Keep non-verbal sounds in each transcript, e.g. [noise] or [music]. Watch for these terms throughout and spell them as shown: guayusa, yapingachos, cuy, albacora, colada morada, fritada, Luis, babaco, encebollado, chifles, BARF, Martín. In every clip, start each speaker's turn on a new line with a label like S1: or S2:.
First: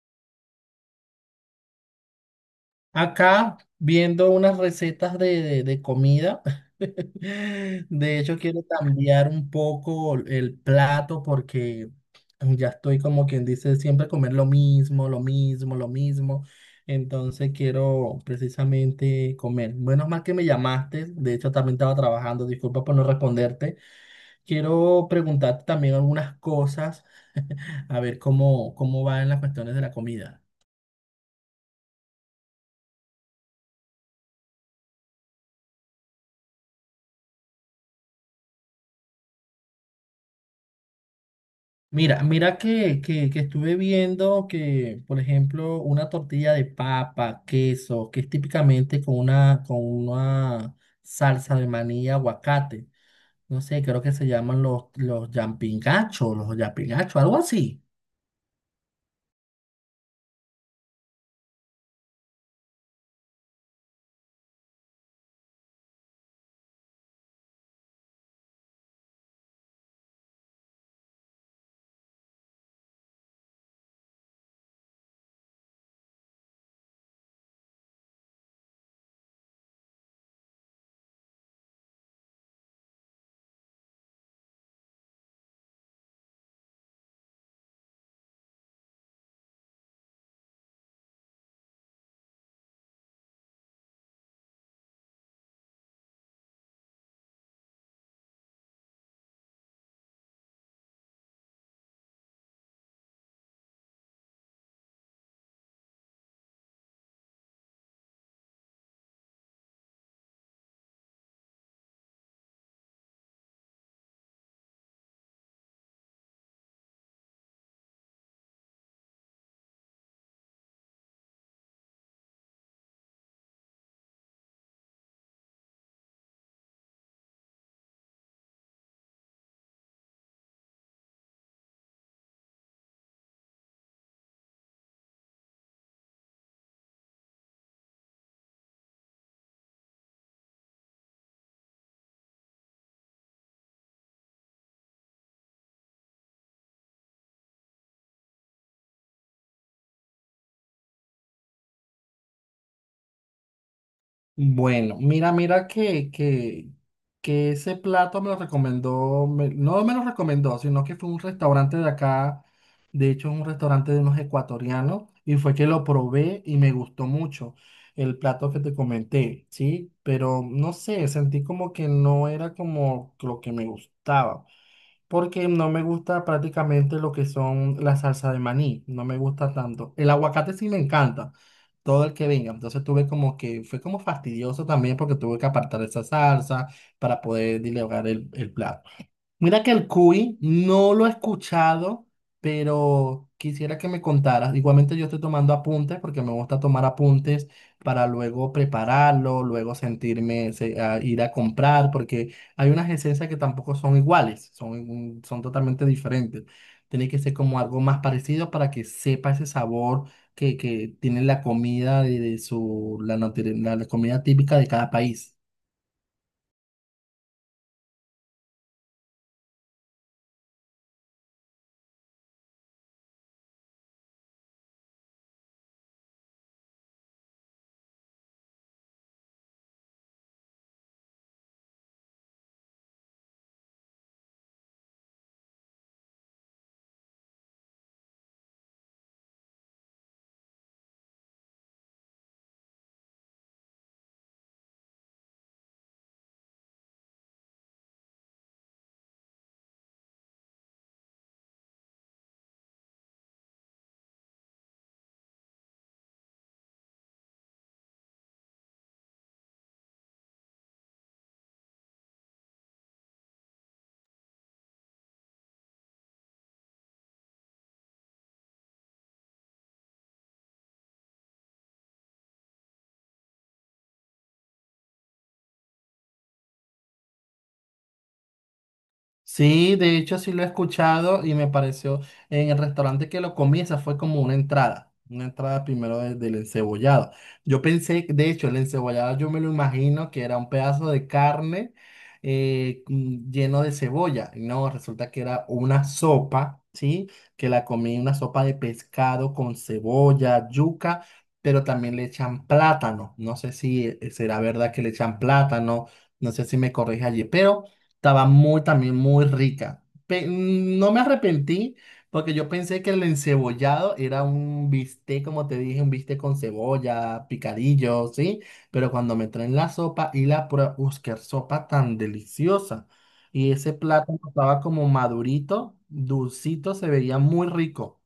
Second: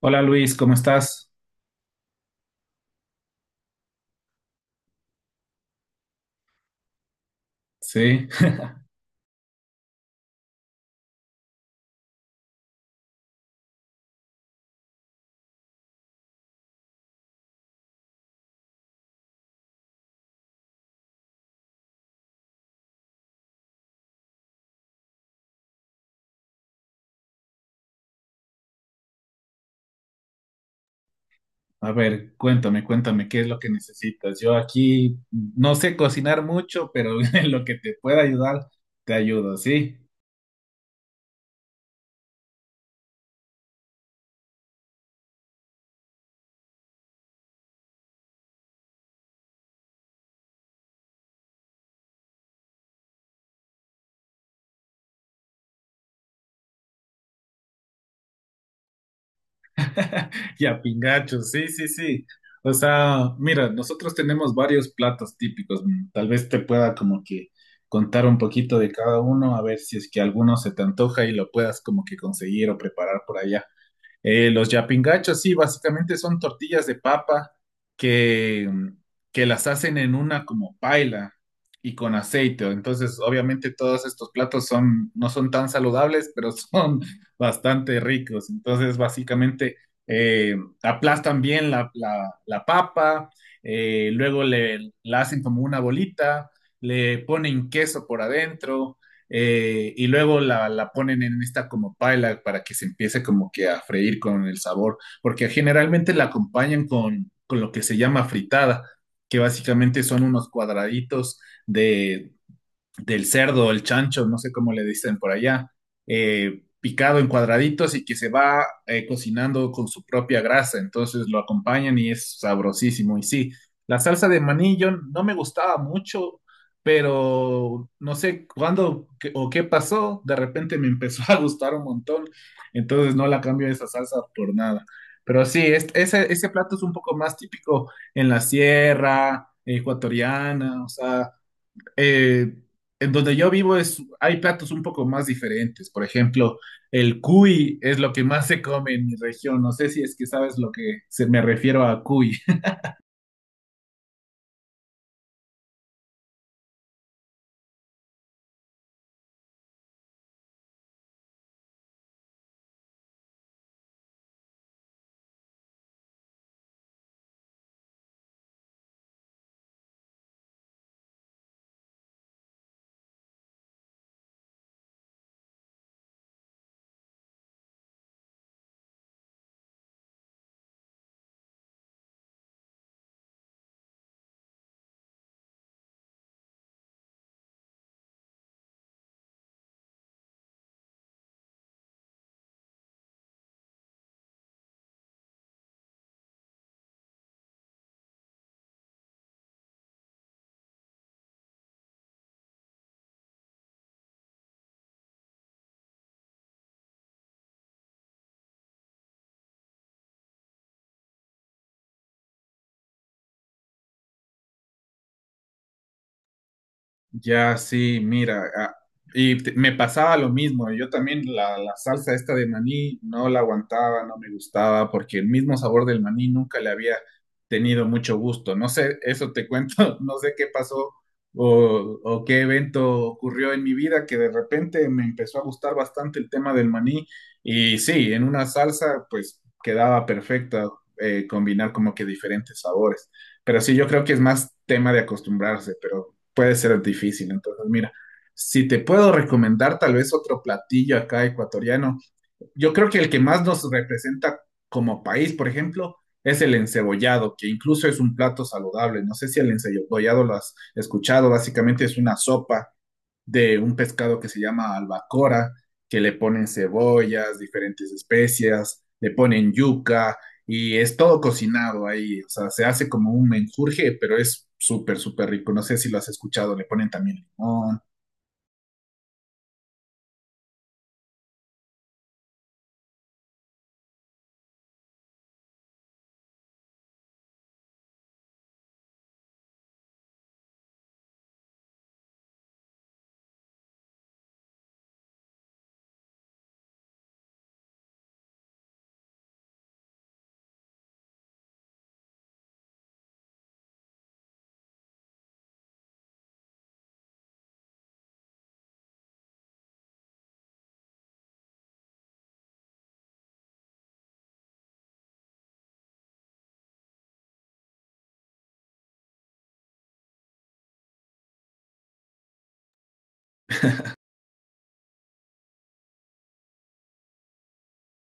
S1: Hola Luis, ¿cómo estás?
S2: Acá viendo unas recetas de comida. [laughs] De
S1: Sí.
S2: hecho, quiero
S1: [laughs]
S2: cambiar un poco el plato porque ya estoy como quien dice siempre comer lo mismo, lo mismo, lo mismo. Entonces quiero precisamente comer. Menos mal que me llamaste. De hecho, también estaba trabajando. Disculpa por no responderte. Quiero preguntarte también algunas cosas, a ver cómo va en las cuestiones de la comida.
S1: A ver, cuéntame, ¿qué es lo que necesitas? Yo aquí no sé cocinar mucho, pero [laughs] en lo que te pueda ayudar, te ayudo, ¿sí?
S2: Mira que estuve viendo que, por ejemplo, una tortilla de papa, queso, que es típicamente con una salsa de maní y aguacate. No sé, creo que se llaman los yapingachos, algo así.
S1: [laughs] Y a pingacho, sí, sí, sí. O sea, mira, nosotros tenemos varios platos típicos. Mm, tal vez te pueda como que contar un poquito de cada uno, a ver si es que alguno se te antoja y lo puedas como que conseguir o preparar por allá. Los yapingachos, sí, básicamente son tortillas de papa que, que las hacen en una como paila y con aceite. Entonces, obviamente todos estos platos son, no son tan saludables, pero son [laughs] bastante ricos. Entonces, básicamente eh, aplastan bien la papa, luego le, la hacen como una bolita, le ponen queso por adentro y luego la ponen en esta como paila para que se empiece como que a freír con el sabor, porque generalmente la acompañan con lo que se llama fritada, que básicamente son unos cuadraditos de, del cerdo, el chancho, no sé cómo le dicen por allá, picado en cuadraditos y que se va cocinando con su propia grasa. Entonces lo acompañan y es sabrosísimo. Y sí, la salsa de maní yo no me gustaba mucho, pero no sé o qué pasó, de repente me empezó [laughs] a gustar un montón. Entonces no la cambio esa salsa por nada. Pero sí, ese plato es un poco más típico en la sierra ecuatoriana, o sea eh, en donde yo vivo es, hay platos un poco más diferentes. Por ejemplo, el cuy es lo que más se come en mi región. No sé si es que sabes lo que se me refiero a cuy.
S2: Bueno, mira que ese plato me lo recomendó, no me lo recomendó, sino que fue un restaurante de acá, de hecho es un restaurante de unos ecuatorianos, y fue que lo probé y me gustó mucho el plato que te comenté, ¿sí? Pero no sé, sentí como que no era como lo que me gustaba porque no me gusta prácticamente lo que son la salsa de maní, no me gusta tanto. El aguacate sí me encanta, todo el que venga. Entonces tuve como que, fue como fastidioso también porque tuve que apartar esa salsa para poder dilegar el plato. Mira que el cuy no lo he escuchado, pero quisiera que me contaras. Igualmente yo estoy tomando apuntes porque me gusta tomar apuntes para luego prepararlo, luego sentirme se- a ir a comprar, porque hay unas esencias que tampoco son iguales, son totalmente diferentes. Tiene que ser como algo más parecido para que sepa ese sabor que tiene la comida de su, la, nutri- la la comida típica de cada país.
S1: Ya, sí, mira, ah, me pasaba lo mismo, yo también la salsa esta de maní no la aguantaba, no me gustaba, porque el mismo sabor del maní nunca le había tenido mucho gusto, no sé, eso te cuento, [laughs] no sé qué pasó o qué evento ocurrió en mi vida que de repente me empezó a gustar bastante el tema del maní y sí, en una salsa pues quedaba perfecta combinar como que diferentes sabores, pero sí, yo creo que es más tema de acostumbrarse, pero puede ser difícil. Entonces, mira, si te puedo recomendar tal vez otro platillo acá ecuatoriano, yo creo que el que más nos representa como país, por ejemplo, es el encebollado, que incluso es un plato saludable. No sé si el encebollado lo has escuchado, básicamente es una sopa de un pescado que se llama albacora, que le ponen cebollas, diferentes especias, le ponen yuca y es todo cocinado ahí, o sea, se hace como un menjurje, pero es súper, súper rico. No sé si lo has escuchado, le ponen también limón.
S2: Sí, de hecho sí lo he escuchado y me pareció en el restaurante que lo comí, esa fue como una entrada primero del encebollado. Yo pensé, de hecho, el encebollado yo me lo imagino que era un pedazo de carne lleno de cebolla. Y no, resulta que era una sopa, ¿sí? Que la comí, una sopa de pescado con cebolla, yuca, pero también le echan plátano. No sé si será verdad que le echan plátano, no sé si me corrige allí, pero... Estaba muy, también muy rica. No me arrepentí porque yo pensé que el encebollado era un bistec, como te dije, un bistec con cebolla, picadillo, ¿sí? Pero cuando me traen la sopa y la prueba, ¡uy, qué sopa tan deliciosa! Y ese plátano estaba como madurito, dulcito, se veía muy rico.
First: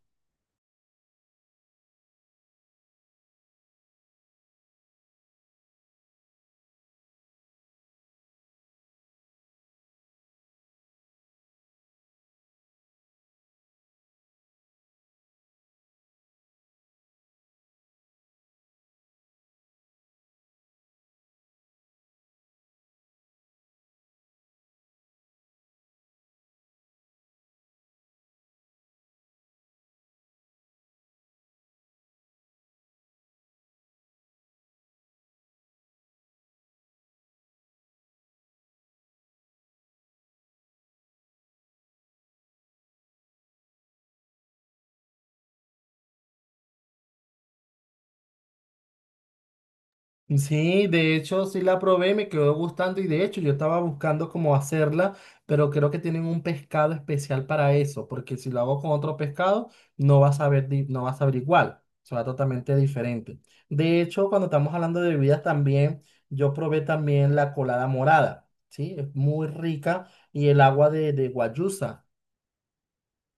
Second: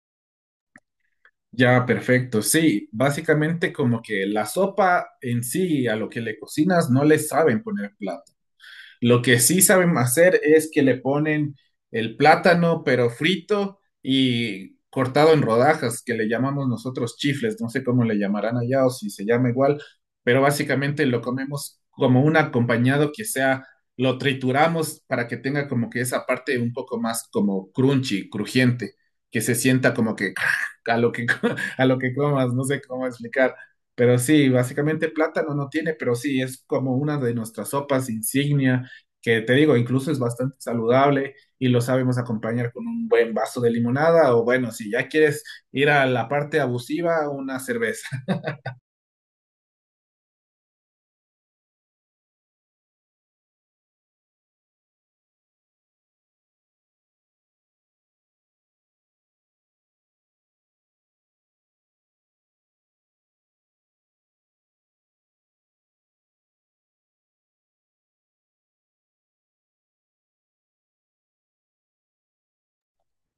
S1: Ya, perfecto. Sí, básicamente como que la sopa en sí, a lo que le cocinas, no le saben poner plato. Lo que sí saben hacer es que le ponen el plátano, pero frito y cortado en rodajas, que le llamamos nosotros chifles, no sé cómo le llamarán allá o si se llama igual, pero básicamente lo comemos como un acompañado que sea, lo trituramos para que tenga como que esa parte un poco más como crunchy, crujiente, que se sienta como que [laughs] a lo [laughs] a lo que comas, no sé cómo explicar. Pero sí, básicamente plátano no tiene, pero sí, es como una de nuestras sopas insignia que te digo, incluso es bastante saludable y lo sabemos acompañar con un buen vaso de limonada o bueno, si ya quieres ir a la parte abusiva, una cerveza.
S2: Sí, de hecho sí la probé, me quedó gustando y de hecho yo estaba buscando cómo hacerla, pero creo que tienen un pescado especial para eso, porque si lo hago con otro pescado no va a saber, no va a saber igual, será totalmente diferente. De hecho, cuando estamos hablando de bebidas también, yo probé también la colada morada, ¿sí? Es muy rica y el agua de guayusa.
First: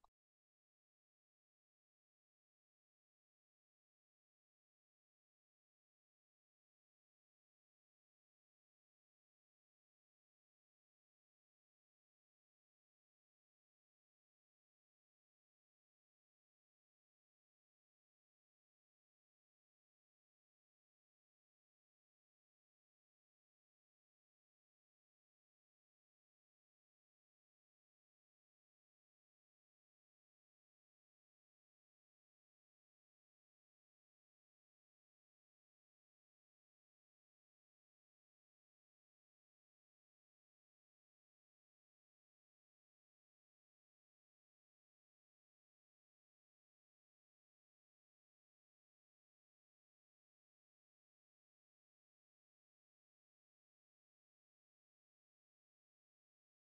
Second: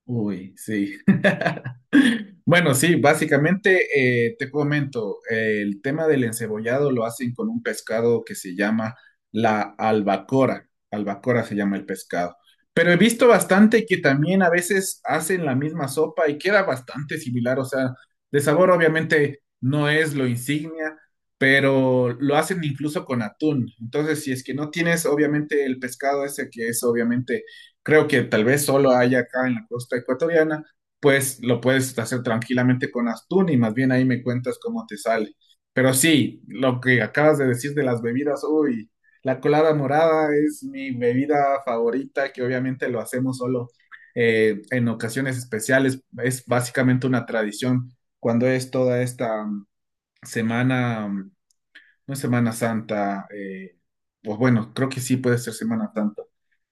S1: Uy, sí. [laughs] Bueno, sí, básicamente te comento, el tema del encebollado lo hacen con un pescado que se llama la albacora. Albacora se llama el pescado. Pero he visto bastante que también a veces hacen la misma sopa y queda bastante similar. O sea, de sabor obviamente no es lo insignia, pero lo hacen incluso con atún. Entonces, si es que no tienes obviamente el pescado ese que es obviamente creo que tal vez solo haya acá en la costa ecuatoriana, pues lo puedes hacer tranquilamente con Astun y más bien ahí me cuentas cómo te sale. Pero sí, lo que acabas de decir de las bebidas, uy, la colada morada es mi bebida favorita, que obviamente lo hacemos solo en ocasiones especiales, es básicamente una tradición cuando es toda esta semana no es Semana Santa, pues bueno, creo que sí puede ser Semana Santa.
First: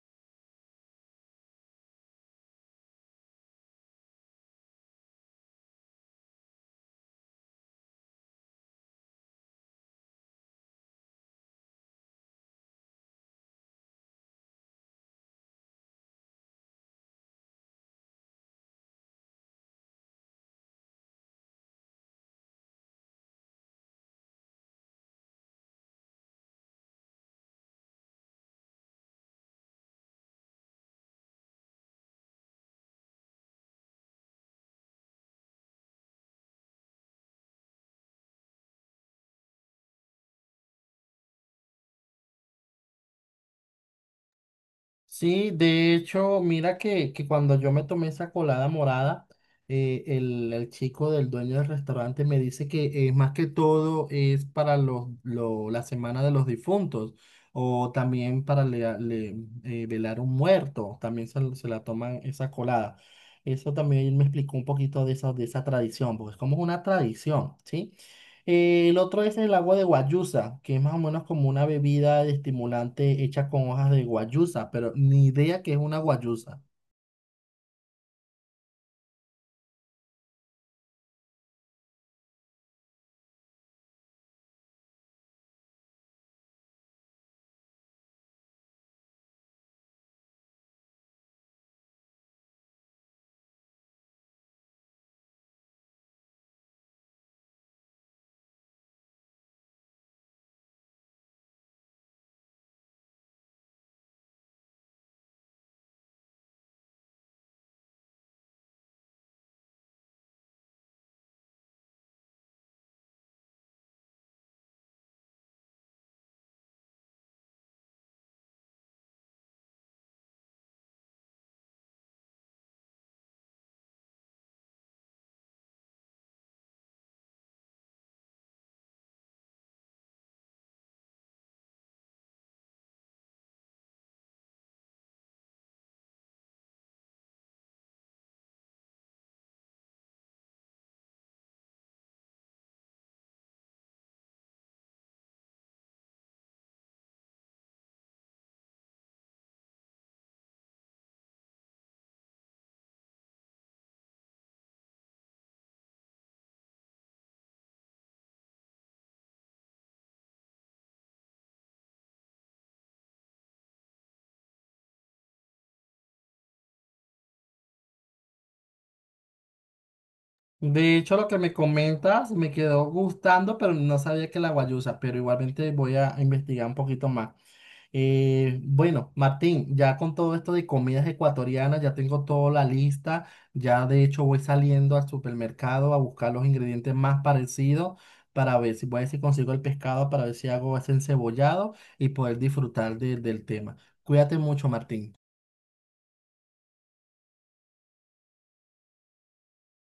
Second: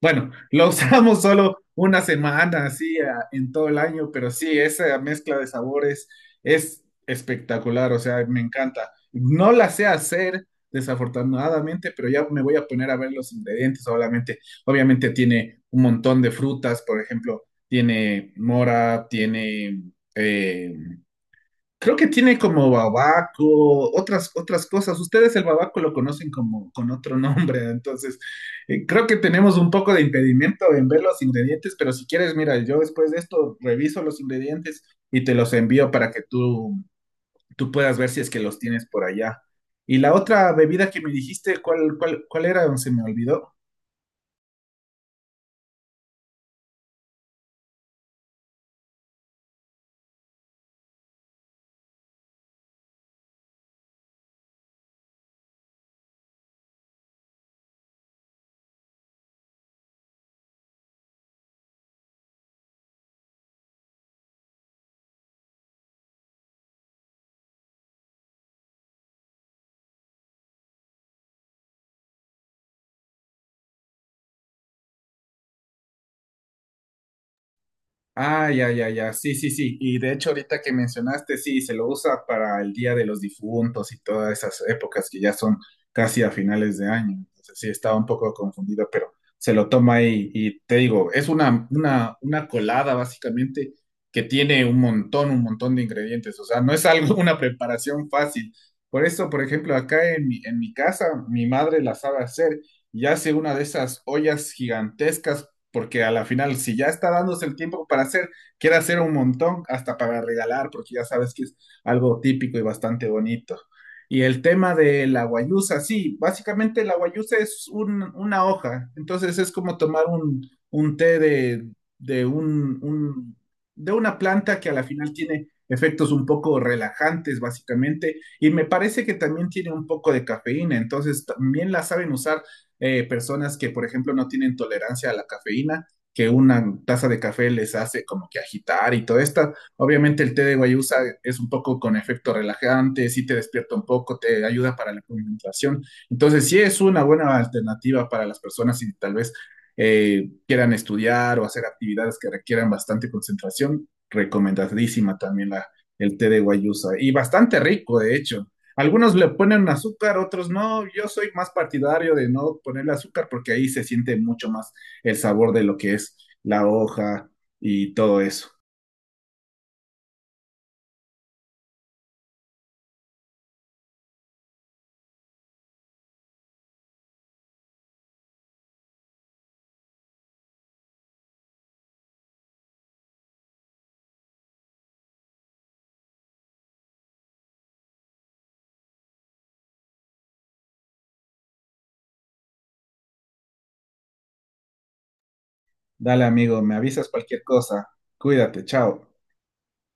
S1: Bueno, lo [laughs] usamos solo una semana, así, en todo el año, pero sí, esa mezcla de sabores es espectacular, o sea, me encanta. No la sé hacer, desafortunadamente, pero ya me voy a poner a ver los ingredientes, obviamente. Obviamente tiene un montón de frutas, por ejemplo, tiene mora, tiene... eh, creo que tiene como babaco, otras, otras cosas. Ustedes el babaco lo conocen como con otro nombre, [laughs] entonces creo que tenemos un poco de impedimento en ver los ingredientes, pero si quieres, mira, yo después de esto reviso los ingredientes y te los envío para que tú puedas ver si es que los tienes por allá. Y la otra bebida que me dijiste, ¿cuál era? Se me olvidó.
S2: Sí, de hecho, mira que cuando yo me tomé esa colada morada, el chico del dueño del restaurante me dice que más que todo es para la semana de los difuntos o también para velar un muerto, también se la toman esa colada. Eso también me explicó un poquito de esa tradición, porque es como una tradición, ¿sí? El otro es el agua de guayusa, que es más o menos como una bebida de estimulante hecha con hojas de guayusa, pero ni idea que es una guayusa.
S1: Ah, ya, ya, ya, sí, sí, sí. Y de hecho, ahorita que mencionaste, sí, se lo usa para el Día de los Difuntos y todas esas épocas que ya son casi a finales de año. Entonces, sí, estaba un poco confundido, pero se lo toma ahí y te digo, es una colada básicamente que tiene un montón de ingredientes. O sea, no es algo, [laughs] una preparación fácil. Por eso, por ejemplo, acá en mi casa, mi madre la sabe hacer y hace una de esas ollas gigantescas porque a la final, si ya está dándose el tiempo para hacer, quiere hacer un montón, hasta para regalar, porque ya sabes que es algo típico y bastante bonito. Y el tema de la guayusa, sí, básicamente la guayusa una hoja, entonces es como tomar un té de, un, un- de una planta que a la final tiene efectos un poco relajantes, básicamente, y me parece que también tiene un poco de cafeína, entonces también la saben usar personas que, por ejemplo, no tienen tolerancia a la cafeína, que una taza de café les hace como que agitar y todo esto. Obviamente el té de guayusa es un poco con efecto relajante, sí te despierta un poco, te ayuda para la concentración. Entonces sí es una buena alternativa para las personas si tal vez quieran estudiar o hacer actividades que requieran bastante concentración. Recomendadísima también el té de guayusa y bastante rico, de hecho. Algunos le ponen azúcar, otros no. Yo soy más partidario de no ponerle azúcar porque ahí se siente mucho más el sabor de lo que es la hoja y todo eso.
S2: De hecho, lo que me comentas me quedó gustando, pero no sabía que la guayusa, pero igualmente voy a investigar un poquito más. Bueno, Martín, ya con todo esto de comidas ecuatorianas, ya tengo toda la lista. Ya de hecho voy saliendo al supermercado a buscar los ingredientes más parecidos para ver si voy a ver si consigo el pescado, para ver si hago ese encebollado y poder disfrutar del tema. Cuídate mucho, Martín.
S1: Dale, amigo, me avisas cualquier cosa. Cuídate, chao.